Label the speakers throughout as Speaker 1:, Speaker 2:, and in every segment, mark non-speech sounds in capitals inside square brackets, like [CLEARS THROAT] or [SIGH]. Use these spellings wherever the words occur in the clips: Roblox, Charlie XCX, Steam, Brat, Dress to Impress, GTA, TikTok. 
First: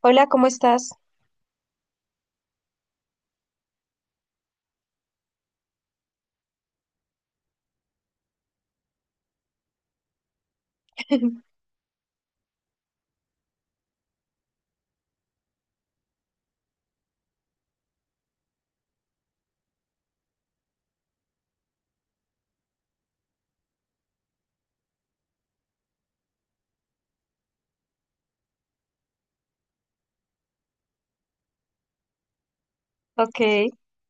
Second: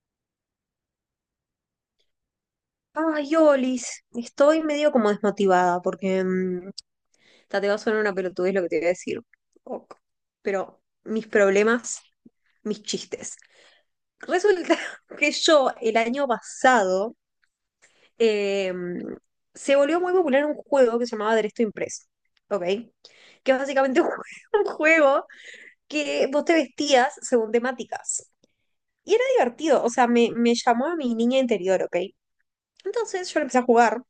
Speaker 1: Hola, ¿cómo estás?
Speaker 2: Ay, Olis, estoy medio como desmotivada porque ta, te va a sonar una pelotudez lo que te voy a decir. Ok. Pero mis
Speaker 1: [LAUGHS]
Speaker 2: problemas, mis chistes. Resulta [LAUGHS] que yo el año pasado eh, se volvió muy popular un juego que se llamaba Derecho Impreso, ¿ok? Que es básicamente [LAUGHS] un juego que vos te vestías según temáticas. Y era divertido, o sea, me llamó a mi niña interior, ¿ok? Entonces yo lo empecé a
Speaker 1: Ok,
Speaker 2: jugar.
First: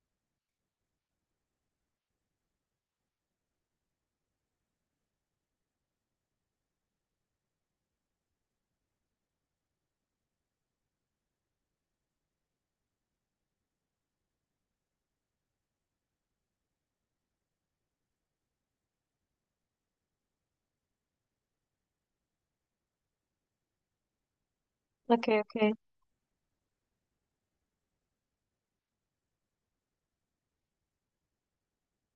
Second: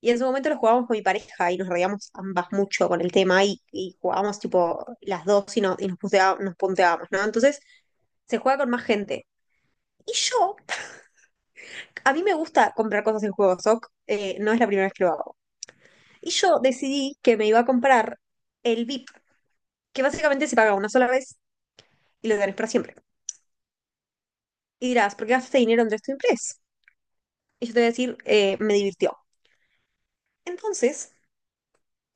Speaker 2: Y en su momento lo jugábamos con mi pareja y nos reíamos ambas mucho con el tema y jugábamos tipo las dos y, no- y nos punteábamos, ¿no? Entonces se juega con más gente. Y yo, a mí me gusta comprar cosas en juegos, ok, no es la primera vez que lo hago. Y yo decidí que me iba a comprar el VIP, que básicamente se paga una sola vez y lo tenés para siempre. Y dirás,
Speaker 1: ok,
Speaker 2: ¿por qué gastaste
Speaker 1: ok.
Speaker 2: dinero en Dress to Impress? Y yo te voy a decir, me divirtió. Entonces,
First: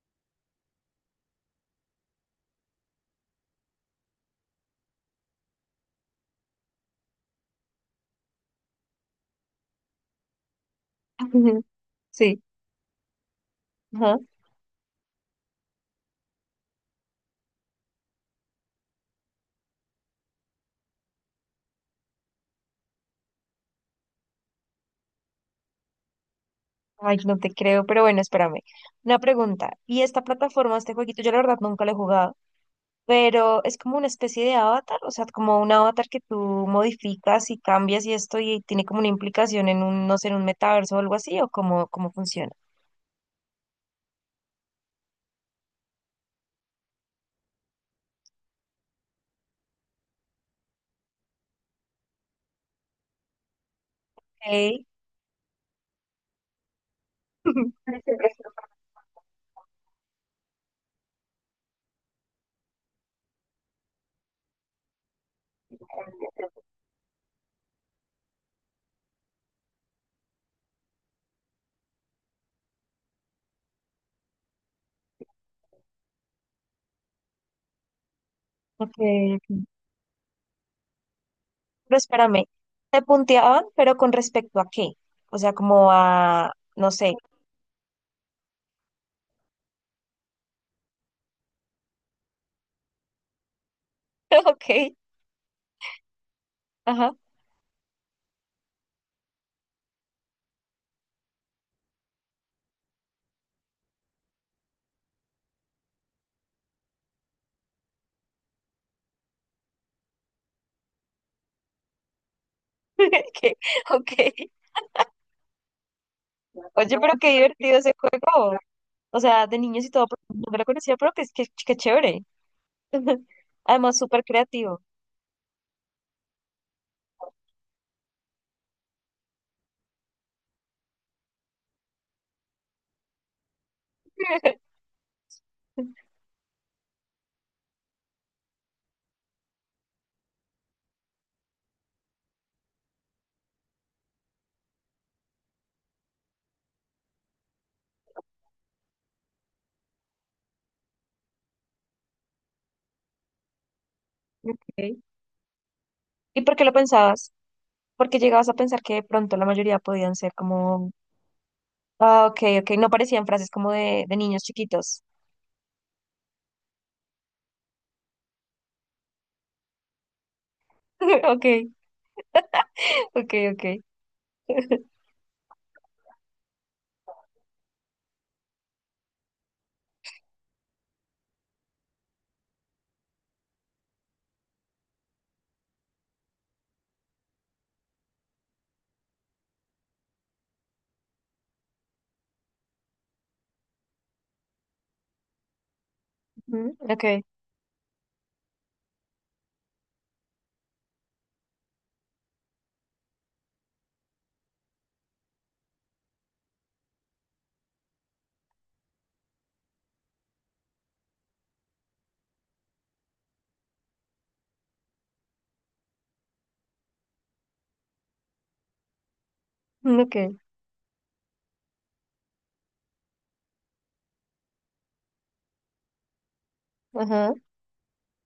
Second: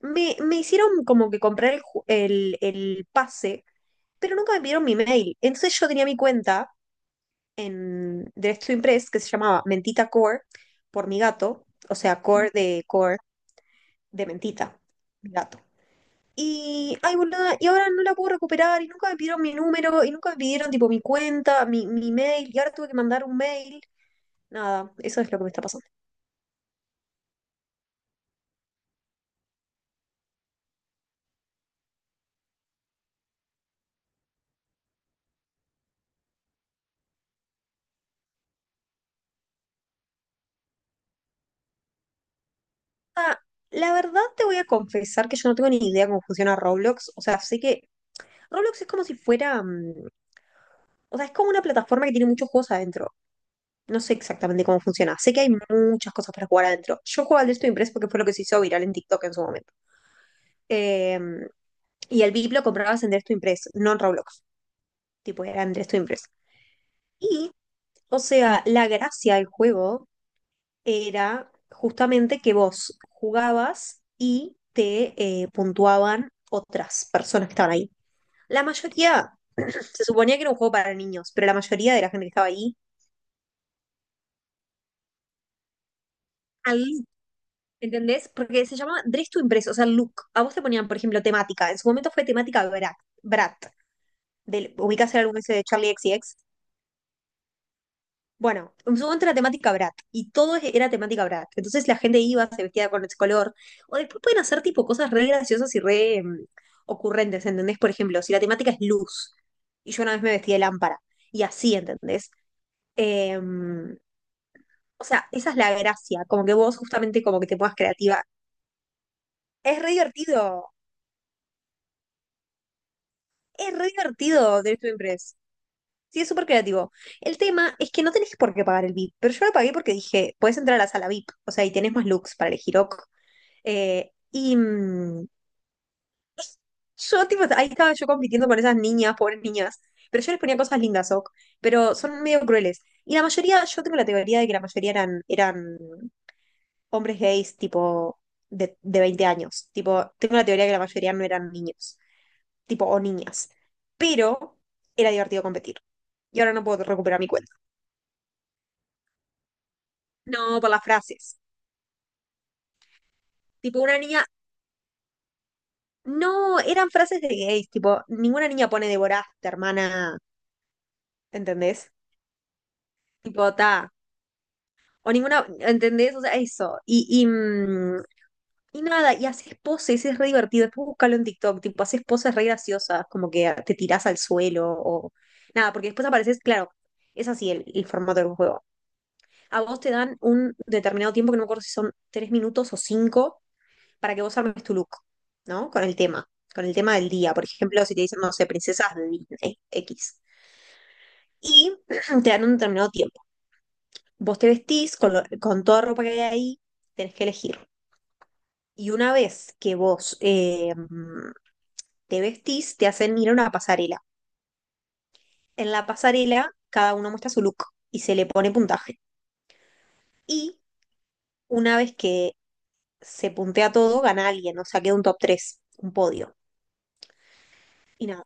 Speaker 2: me hicieron como que comprar el pase pero nunca me pidieron mi mail. Entonces yo tenía mi cuenta de Estudio Impress que se llamaba Mentita Core por mi
Speaker 1: [LAUGHS]
Speaker 2: gato, o sea,
Speaker 1: Sí,
Speaker 2: Core
Speaker 1: ajá.
Speaker 2: de Mentita, mi gato. Y, ay, boluda, y ahora no la puedo recuperar y nunca me pidieron mi número y nunca me pidieron tipo mi cuenta, mi mail y ahora tuve que mandar un mail. Nada, eso es lo que me está pasando.
Speaker 1: Ay, no te creo, pero bueno, espérame. Una pregunta. ¿Y esta plataforma, este jueguito, yo la verdad nunca lo he jugado, pero es como una especie de avatar, o sea, como un avatar que tú modificas y cambias y esto y tiene como una implicación en un, no sé, en un metaverso o algo así, o cómo, cómo funciona?
Speaker 2: Ah, la verdad te voy a confesar que yo no tengo ni idea cómo funciona Roblox. O sea, sé que Roblox es como si fuera, o sea, es como una plataforma que tiene muchos juegos adentro. No sé exactamente cómo
Speaker 1: Ok.
Speaker 2: funciona. Sé que hay muchas cosas para jugar adentro. Yo juego al Destiny Impress porque fue lo que se hizo
Speaker 1: [LAUGHS]
Speaker 2: viral en TikTok en su momento. Eh, y el VIP lo comprabas en Destiny Impress, no en Roblox. Tipo, era en Destiny Impress. Y, o sea, la gracia del juego era justamente que vos jugabas y te puntuaban otras personas que estaban ahí. La
Speaker 1: Ok,
Speaker 2: mayoría,
Speaker 1: ok.
Speaker 2: se suponía que era un juego para niños, pero la mayoría
Speaker 1: Pero
Speaker 2: de la gente que
Speaker 1: espérame,
Speaker 2: estaba ahí,
Speaker 1: te punteaban, ¿pero con respecto a qué? O sea, como a,
Speaker 2: al
Speaker 1: no
Speaker 2: look,
Speaker 1: sé.
Speaker 2: ¿entendés? Porque se llama Dress to Impress, o sea, look. A vos te ponían, por ejemplo, temática. En su momento fue temática Brat, Brat
Speaker 1: [LAUGHS] Ok,
Speaker 2: ¿ubicás el álbum ese de Charlie XCX.
Speaker 1: ajá.
Speaker 2: Bueno, en su momento era temática Brat y todo era temática Brat. Entonces la gente iba, se vestía con ese color. O después pueden hacer tipo cosas re graciosas y re ocurrentes, ¿entendés? Por ejemplo, si la temática es luz y yo una vez me vestí de lámpara y así, ¿entendés?
Speaker 1: [LAUGHS] Ok,
Speaker 2: Em,
Speaker 1: ok.
Speaker 2: o sea, esa es la gracia, como que vos
Speaker 1: Oye, pero
Speaker 2: justamente
Speaker 1: qué
Speaker 2: como que te pongas
Speaker 1: divertido ese
Speaker 2: creativa.
Speaker 1: juego. O sea, de
Speaker 2: Es
Speaker 1: niños y
Speaker 2: re
Speaker 1: todo, pero no me lo
Speaker 2: divertido,
Speaker 1: conocía, pero que es que chévere. [LAUGHS]
Speaker 2: es re
Speaker 1: Además, súper
Speaker 2: divertido Drive
Speaker 1: creativo.
Speaker 2: to Impress. Sí, es súper creativo. El tema es que no tenés por qué pagar el VIP, pero yo lo pagué porque dije, podés entrar a la sala VIP, o sea, y tenés más looks para elegir, ok. Eh, y
Speaker 1: [LAUGHS]
Speaker 2: mm, yo, tipo, ahí estaba yo compitiendo con esas niñas, pobres niñas, pero yo les ponía cosas lindas, ok, pero son medio crueles. Y la mayoría, yo tengo la teoría de que la mayoría eran hombres gays, tipo, de 20 años. Tipo, tengo la teoría de que la mayoría no eran niños, tipo, o niñas. Pero
Speaker 1: Ok.
Speaker 2: era divertido competir. Y
Speaker 1: ¿Y
Speaker 2: ahora
Speaker 1: por qué
Speaker 2: no
Speaker 1: lo
Speaker 2: puedo recuperar mi
Speaker 1: pensabas?
Speaker 2: cuenta.
Speaker 1: Porque llegabas a pensar que de pronto la mayoría podían ser
Speaker 2: No, por las
Speaker 1: como...
Speaker 2: frases.
Speaker 1: Ah, ok, ok, no parecían frases como
Speaker 2: Tipo, una
Speaker 1: de
Speaker 2: niña,
Speaker 1: niños chiquitos.
Speaker 2: no, eran frases de gays, tipo, ninguna niña pone devoraste, hermana,
Speaker 1: [LAUGHS] Ok,
Speaker 2: ¿entendés?
Speaker 1: ok,
Speaker 2: Tipo,
Speaker 1: ok.
Speaker 2: ta, o ninguna, ¿entendés? O sea, eso. Y nada, y haces poses, es re divertido. Después búscalo en TikTok, tipo, haces poses re graciosas, como que te tirás al suelo o nada, porque después apareces, claro, es así el formato del juego. A vos te dan un determinado tiempo, que no me acuerdo si son 3 minutos o cinco, para que vos armes tu look, ¿no? Con el
Speaker 1: Ujú,
Speaker 2: tema del
Speaker 1: ok,
Speaker 2: día. Por ejemplo, si te dicen, no sé, princesas de Disney X. Y [CLEARS THROAT] te dan un determinado tiempo. Vos te vestís con toda ropa que hay ahí, tenés que elegir. Y una vez que vos te vestís, te hacen ir a una pasarela. En la pasarela, cada uno muestra su look y se le pone puntaje.
Speaker 1: mm, ok,
Speaker 2: Y una vez que se puntea todo, gana alguien, o sea, queda un top 3 un podio.
Speaker 1: ajá.
Speaker 2: Y nada,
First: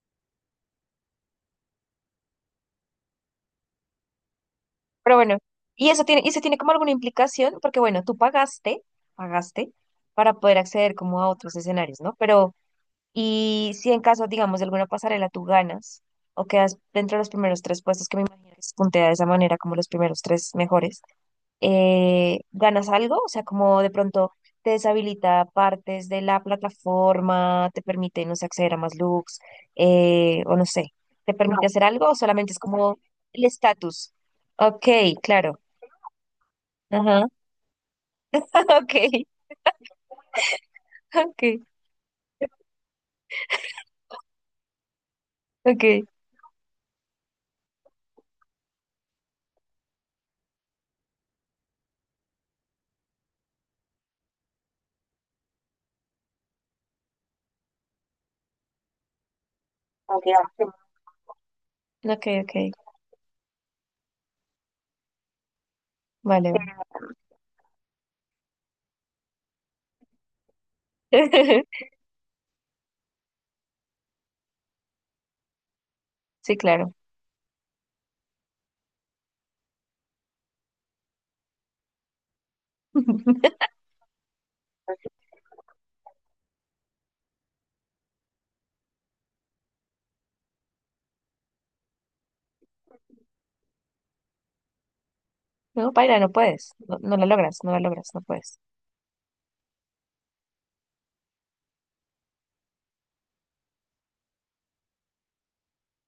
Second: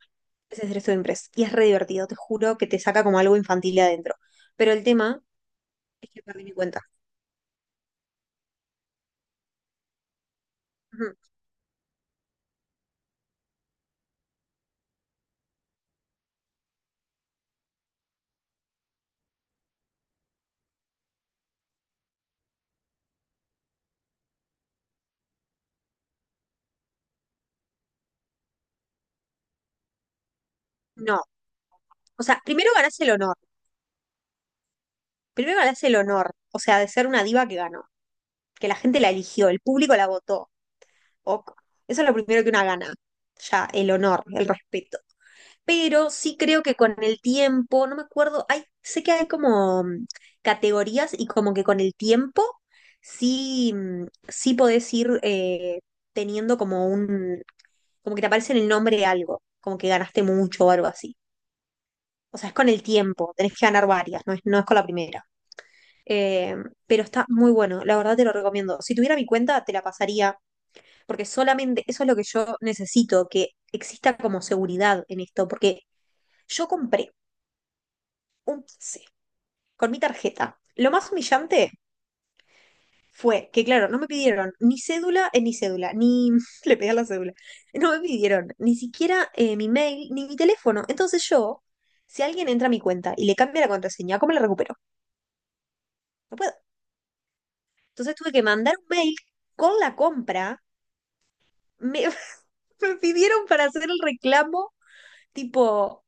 Speaker 2: ese es Dress to Impress. Y es re divertido, te juro que te saca como algo infantil de adentro. Pero el
Speaker 1: Pero
Speaker 2: tema
Speaker 1: bueno,
Speaker 2: es que
Speaker 1: y eso
Speaker 2: perdí mi
Speaker 1: tiene como
Speaker 2: cuenta.
Speaker 1: alguna implicación, porque bueno, tú pagaste, pagaste para poder acceder
Speaker 2: Ujú.
Speaker 1: como a otros escenarios, ¿no? Pero, y si en caso, digamos, de alguna pasarela tú ganas o quedas dentro de los primeros tres puestos, que me imagino que se puntea de esa manera, como los primeros tres mejores, ¿ganas algo? O sea, como de pronto te deshabilita partes de la plataforma, te permite, no sé, acceder a más looks, o no sé,
Speaker 2: No,
Speaker 1: ¿te permite No. hacer algo o
Speaker 2: o sea,
Speaker 1: solamente es
Speaker 2: primero
Speaker 1: como
Speaker 2: ganás el honor.
Speaker 1: el estatus? Ok,
Speaker 2: Primero
Speaker 1: claro.
Speaker 2: ganás el honor, o sea, de ser una
Speaker 1: Ajá,
Speaker 2: diva que ganó, que la
Speaker 1: [LAUGHS]
Speaker 2: gente la
Speaker 1: okay,
Speaker 2: eligió, el público la votó. Ok.
Speaker 1: okay,
Speaker 2: Eso es lo primero que una gana, ya, el honor, el respeto.
Speaker 1: okay,
Speaker 2: Pero sí creo que con el tiempo, no me acuerdo, sé que hay como categorías y como que con el tiempo sí, sí podés ir teniendo como un, como que te aparece en el nombre de algo, como que ganaste mucho o algo así. O
Speaker 1: okay,
Speaker 2: sea, es con
Speaker 1: okay,
Speaker 2: el tiempo, tenés que ganar varias, no es con la primera.
Speaker 1: vale,
Speaker 2: Eh,
Speaker 1: vale.
Speaker 2: pero está muy bueno, la verdad te lo recomiendo. Si tuviera mi cuenta, te la pasaría porque solamente
Speaker 1: [LAUGHS]
Speaker 2: eso es lo que yo necesito, que exista como seguridad en esto, porque
Speaker 1: Sí,
Speaker 2: yo
Speaker 1: claro.
Speaker 2: compré un pase con mi tarjeta. Lo más humillante fue
Speaker 1: [LAUGHS]
Speaker 2: que, claro, no me pidieron ni cédula, ni cédula, ni [LAUGHS] le pedí a la cédula, no me pidieron ni siquiera mi mail, ni mi teléfono. Entonces yo, si alguien entra a mi cuenta y le cambia la contraseña, ¿cómo la recupero?
Speaker 1: No, Paila, no
Speaker 2: No puedo.
Speaker 1: puedes, no, no la logras, no la logras,
Speaker 2: Entonces
Speaker 1: no
Speaker 2: tuve que
Speaker 1: puedes.
Speaker 2: mandar un mail con la compra, me, [LAUGHS] me pidieron para hacer el reclamo, tipo,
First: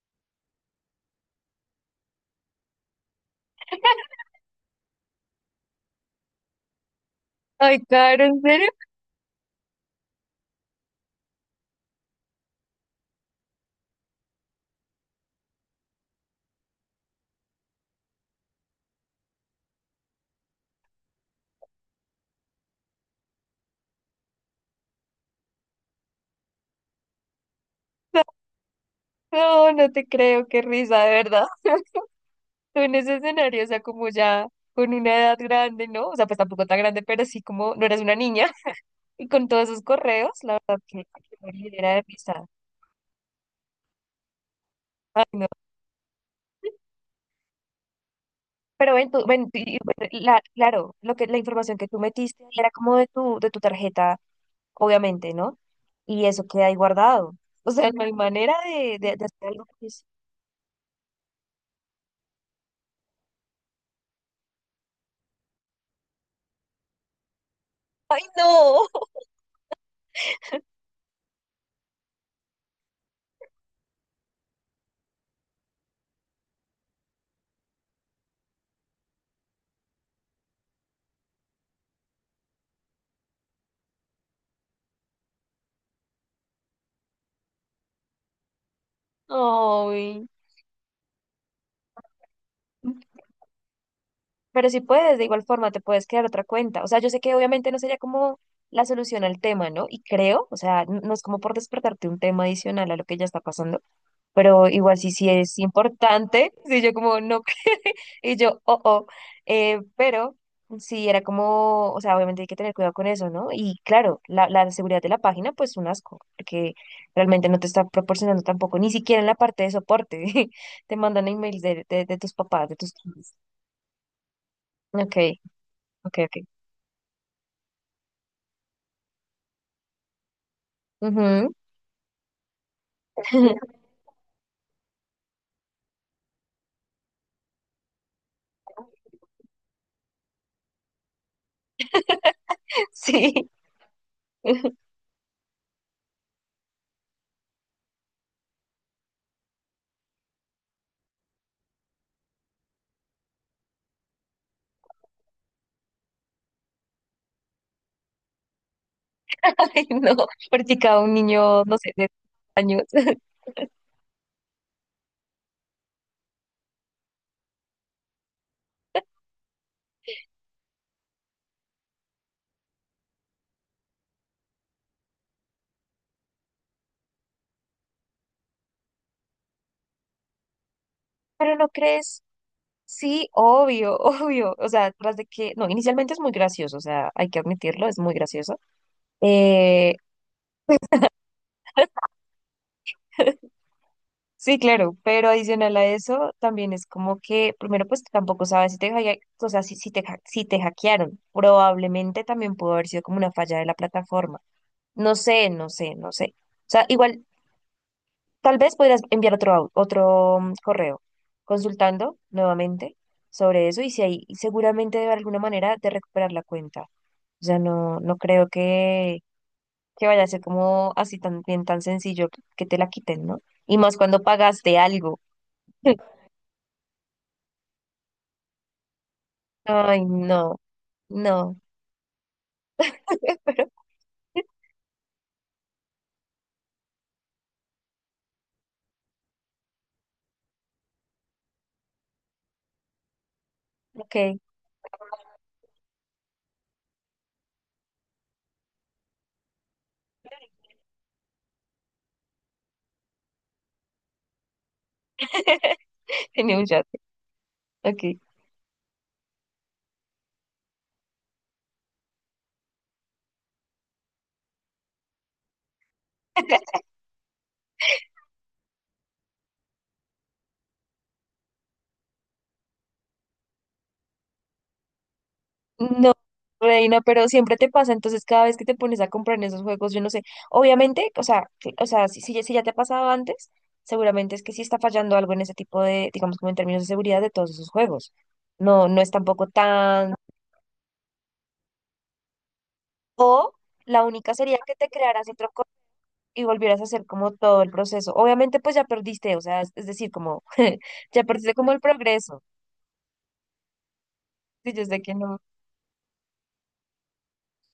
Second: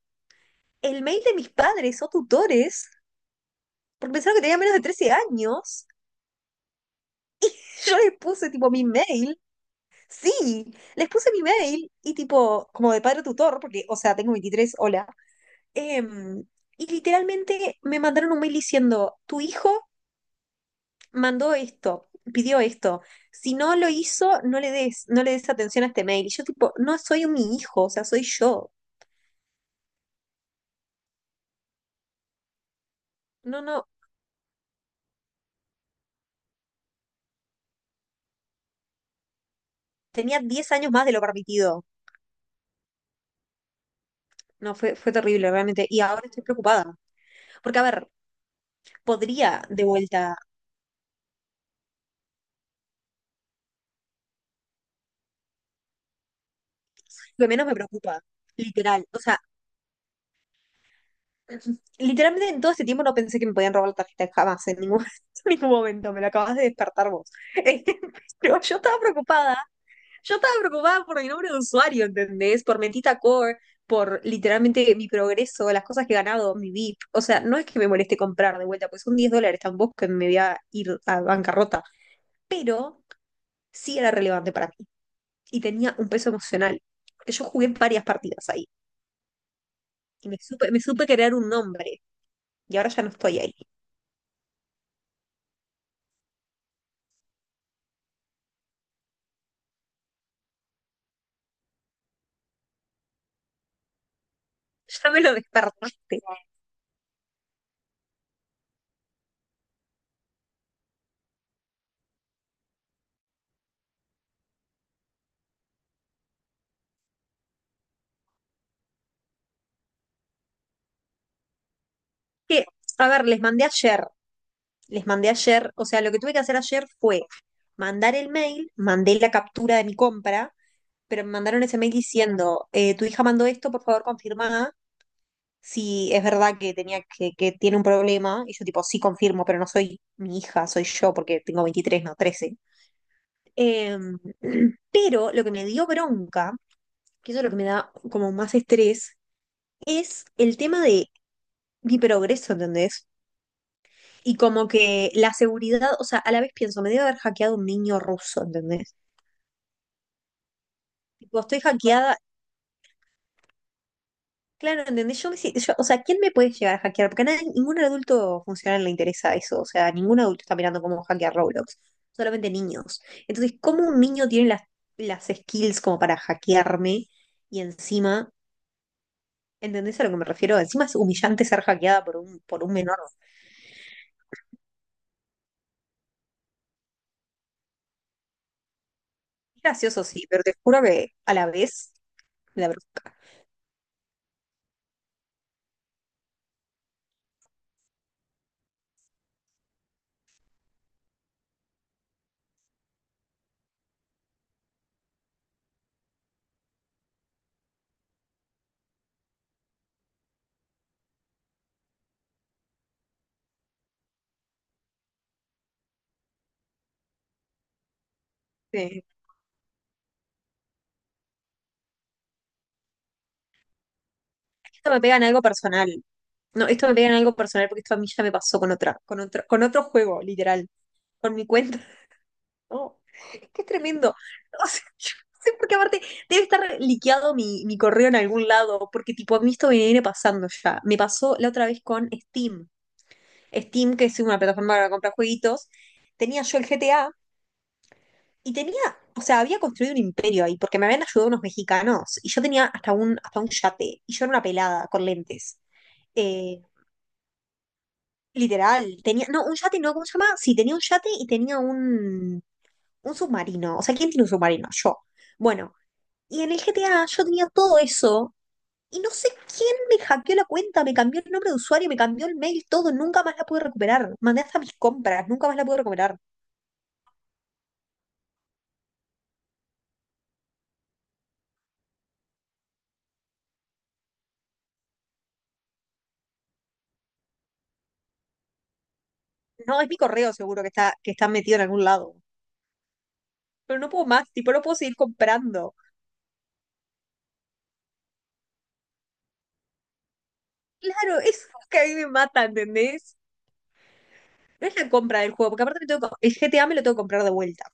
Speaker 2: el mail de mis padres o tutores, porque pensaron que tenía menos de 13 años.
Speaker 1: Ay,
Speaker 2: [LAUGHS] Yo les
Speaker 1: Caro, ¿en
Speaker 2: puse
Speaker 1: serio?
Speaker 2: tipo mi mail. Sí, les puse mi mail y tipo, como de padre tutor, porque, o sea, tengo 23. Hola. Em, y literalmente me mandaron un mail diciendo, tu hijo mandó esto, pidió esto. Si no lo hizo, no le des atención a este mail. Y yo tipo, no soy mi hijo, o sea, soy yo.
Speaker 1: No, no te creo, qué risa, de verdad. [LAUGHS] Tú en ese
Speaker 2: No,
Speaker 1: escenario, o sea,
Speaker 2: no,
Speaker 1: como ya con una edad grande, ¿no? O sea, pues tampoco tan grande, pero sí como no eres una niña [LAUGHS] y con todos esos correos,
Speaker 2: tenía
Speaker 1: la
Speaker 2: diez
Speaker 1: verdad
Speaker 2: años más de lo
Speaker 1: que
Speaker 2: permitido.
Speaker 1: era de risa.
Speaker 2: No, fue
Speaker 1: Ay, no.
Speaker 2: terrible, realmente. Y ahora estoy preocupada. Porque, a ver,
Speaker 1: Pero ven, tú, ven,
Speaker 2: podría
Speaker 1: y-
Speaker 2: de
Speaker 1: bueno,
Speaker 2: vuelta,
Speaker 1: la- claro, lo que la información que tú metiste era como de tu tarjeta obviamente, ¿no? Y eso queda ahí guardado.
Speaker 2: lo que menos
Speaker 1: O
Speaker 2: me
Speaker 1: sea, no hay
Speaker 2: preocupa,
Speaker 1: manera de,
Speaker 2: literal.
Speaker 1: de,
Speaker 2: O
Speaker 1: de
Speaker 2: sea,
Speaker 1: hacer algo que es-
Speaker 2: literalmente en todo este tiempo no pensé que me podían robar la tarjeta jamás, en ningún, [LAUGHS] en ningún momento, me lo acabas de despertar vos. [LAUGHS]
Speaker 1: ¡Ay,
Speaker 2: Pero
Speaker 1: no!
Speaker 2: yo estaba preocupada por mi nombre de usuario, ¿entendés? Por Mentita Core, por literalmente mi progreso, las cosas que he ganado, mi VIP. O sea, no es que me moleste comprar de vuelta, pues son $10 tampoco que me voy a ir a bancarrota, pero sí era relevante para mí y tenía un peso emocional, porque yo jugué varias partidas ahí,
Speaker 1: [LAUGHS] ¡Ay!
Speaker 2: que me supe crear un nombre y ahora ya no estoy ahí.
Speaker 1: Pero si puedes, de igual forma, te puedes crear otra cuenta. O sea, yo sé que obviamente no sería como la solución al tema, ¿no? Y creo, o sea, n- no es como por despertarte un tema adicional a lo que ya está pasando, pero igual sí,
Speaker 2: Ya me
Speaker 1: sí
Speaker 2: lo
Speaker 1: es
Speaker 2: despertaste.
Speaker 1: importante. [LAUGHS] Sí, yo como no. [LAUGHS] Y yo, oh, oh, pero sí era como, o sea, obviamente hay que tener cuidado con eso, ¿no? Y claro, la seguridad de la página, pues un asco, porque realmente no te está proporcionando tampoco, ni siquiera en la parte de soporte, [LAUGHS] te mandan emails de tus
Speaker 2: Que,
Speaker 1: papás, de tus...
Speaker 2: a ver,
Speaker 1: tíos.
Speaker 2: les
Speaker 1: Ok,
Speaker 2: mandé ayer, o sea, lo
Speaker 1: ok,
Speaker 2: que tuve
Speaker 1: ok.
Speaker 2: que hacer ayer fue mandar el mail, mandé la captura de mi compra, pero me
Speaker 1: Ujú.
Speaker 2: mandaron ese mail diciendo, tu hija mandó esto, por
Speaker 1: [LAUGHS]
Speaker 2: favor confirma si es verdad que que tiene un problema. Y yo tipo, sí confirmo, pero no soy mi hija, soy yo, porque tengo 23 no 13.
Speaker 1: Sí,
Speaker 2: Eh,
Speaker 1: [LAUGHS]
Speaker 2: [CLEARS THROAT] pero lo que me dio bronca, que eso es lo que me da como más estrés, es el tema de mi progreso, ¿entendés? Y como que la seguridad, o sea, a la vez pienso, me debe haber hackeado un niño ruso, ¿entendés?
Speaker 1: ay no, practicaba un
Speaker 2: Tipo, estoy
Speaker 1: niño, no sé, de
Speaker 2: hackeada,
Speaker 1: años. [LAUGHS]
Speaker 2: claro, ¿entendés? Yo me, si- yo- o sea, ¿quién me puede llegar a hackear? Porque a nadie- ningún adulto funcional le interesa eso, o sea, ningún adulto está mirando cómo hackear Roblox, solamente niños. Entonces, ¿cómo un niño tiene las skills como para hackearme y encima, ¿entendés a lo que me refiero? Encima es humillante
Speaker 1: Pero
Speaker 2: ser
Speaker 1: no
Speaker 2: hackeada por
Speaker 1: crees,
Speaker 2: por un menor.
Speaker 1: sí, obvio, [LAUGHS] obvio. O sea, tras de que, no, inicialmente es muy gracioso, o sea, hay que admitirlo, es muy gracioso.
Speaker 2: Es
Speaker 1: Eh,
Speaker 2: gracioso, sí, pero te juro que a la vez la brusca.
Speaker 1: [LAUGHS] sí, claro, pero adicional a eso, también es como que, primero, pues tampoco sabes si te, hacke- o sea, si, si te, ha- si te hackearon. Probablemente también pudo haber sido como una falla de la plataforma. No sé, no sé, no sé. O sea, igual tal vez podrías enviar otro, au- otro correo, consultando nuevamente sobre eso y si hay, y seguramente debe haber alguna manera de recuperar la cuenta. O sea, no, no creo
Speaker 2: Sí.
Speaker 1: que vaya a ser como así tan bien, tan sencillo que te la quiten, ¿no? Y más cuando pagaste
Speaker 2: Esto me pega
Speaker 1: algo.
Speaker 2: en algo personal.
Speaker 1: [LAUGHS]
Speaker 2: No, esto me pega en algo personal porque esto a mí ya me pasó con otra, con otro
Speaker 1: Ay,
Speaker 2: juego,
Speaker 1: no,
Speaker 2: literal, con mi
Speaker 1: no,
Speaker 2: cuenta. [LAUGHS] No, es que es
Speaker 1: pero
Speaker 2: tremendo. [LAUGHS] O sea, yo no sé por qué aparte debe estar liqueado mi correo en algún lado, porque tipo a mí esto me viene pasando ya. Me pasó la otra vez con Steam. Steam, que
Speaker 1: ok,
Speaker 2: es una plataforma para comprar jueguitos, tenía yo el GTA y tenía, o sea, había construido un imperio ahí, porque me habían ayudado unos mexicanos y yo tenía hasta un yate y yo era una pelada con lentes.
Speaker 1: [LAUGHS] tenía
Speaker 2: Eh,
Speaker 1: un chat, ok.
Speaker 2: Literal, tenía, no, un yate, no, ¿cómo se llama? Sí, tenía un yate y tenía un submarino. O sea, ¿quién tiene un submarino? Yo. Bueno, y en el
Speaker 1: [LAUGHS]
Speaker 2: GTA yo tenía todo eso y no sé quién me hackeó la cuenta, me cambió el nombre de usuario, me cambió el mail, todo, nunca más la pude recuperar. Mandé hasta mis compras, nunca más la pude
Speaker 1: No,
Speaker 2: recuperar.
Speaker 1: reina, pero siempre te pasa, entonces cada vez que te pones a comprar en esos juegos, yo no sé, obviamente, o sea, que- o sea, si, si ya si ya te ha pasado antes, seguramente es que sí está fallando algo en ese tipo de, digamos, como en términos de seguridad de todos esos juegos. No, no es tampoco
Speaker 2: No, es mi
Speaker 1: tan...
Speaker 2: correo seguro que está, metido en algún lado.
Speaker 1: O
Speaker 2: Pero no
Speaker 1: la
Speaker 2: puedo más,
Speaker 1: única
Speaker 2: tipo,
Speaker 1: sería
Speaker 2: no
Speaker 1: que
Speaker 2: puedo
Speaker 1: te
Speaker 2: seguir
Speaker 1: crearas otro co-
Speaker 2: comprando.
Speaker 1: y volvieras a hacer como todo el proceso. Obviamente, pues ya perdiste, o sea, es decir, como... [LAUGHS]
Speaker 2: Claro,
Speaker 1: ya
Speaker 2: eso es
Speaker 1: perdiste
Speaker 2: lo
Speaker 1: como
Speaker 2: que
Speaker 1: el
Speaker 2: a mí me
Speaker 1: progreso.
Speaker 2: mata, ¿entendés? No
Speaker 1: Sí,
Speaker 2: es
Speaker 1: yo
Speaker 2: la
Speaker 1: sé
Speaker 2: compra del juego, porque aparte el GTA me lo tengo que comprar de vuelta.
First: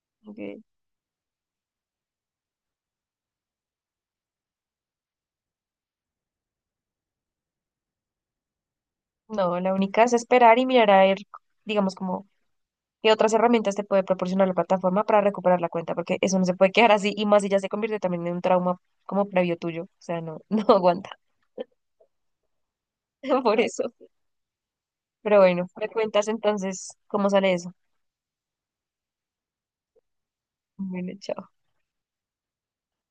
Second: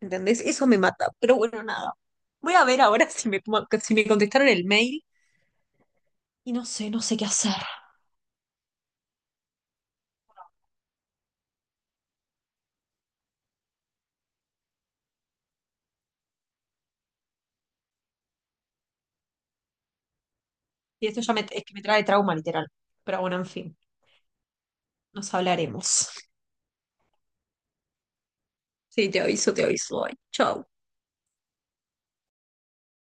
Speaker 2: ¿Entendés?
Speaker 1: que-
Speaker 2: Eso me mata. Pero bueno, nada. Voy a ver ahora si me contestaron el mail y no sé, no sé qué hacer.
Speaker 1: no, la única es esperar y mirar a ver, digamos, como... ¿Qué otras herramientas te puede proporcionar la plataforma para recuperar la cuenta? Porque eso no se puede quedar así y más si ya se convierte también en un trauma como previo tuyo. O sea, no, [LAUGHS] no
Speaker 2: Y
Speaker 1: aguanta
Speaker 2: esto ya me, es que me trae trauma, literal. Pero bueno,
Speaker 1: [LAUGHS]
Speaker 2: en
Speaker 1: por
Speaker 2: fin,
Speaker 1: eso.
Speaker 2: nos
Speaker 1: Pero bueno, me
Speaker 2: hablaremos.
Speaker 1: cuentas entonces cómo sale eso.
Speaker 2: Sí, te aviso, te aviso. Ay, chau.
Speaker 1: Bueno, chao.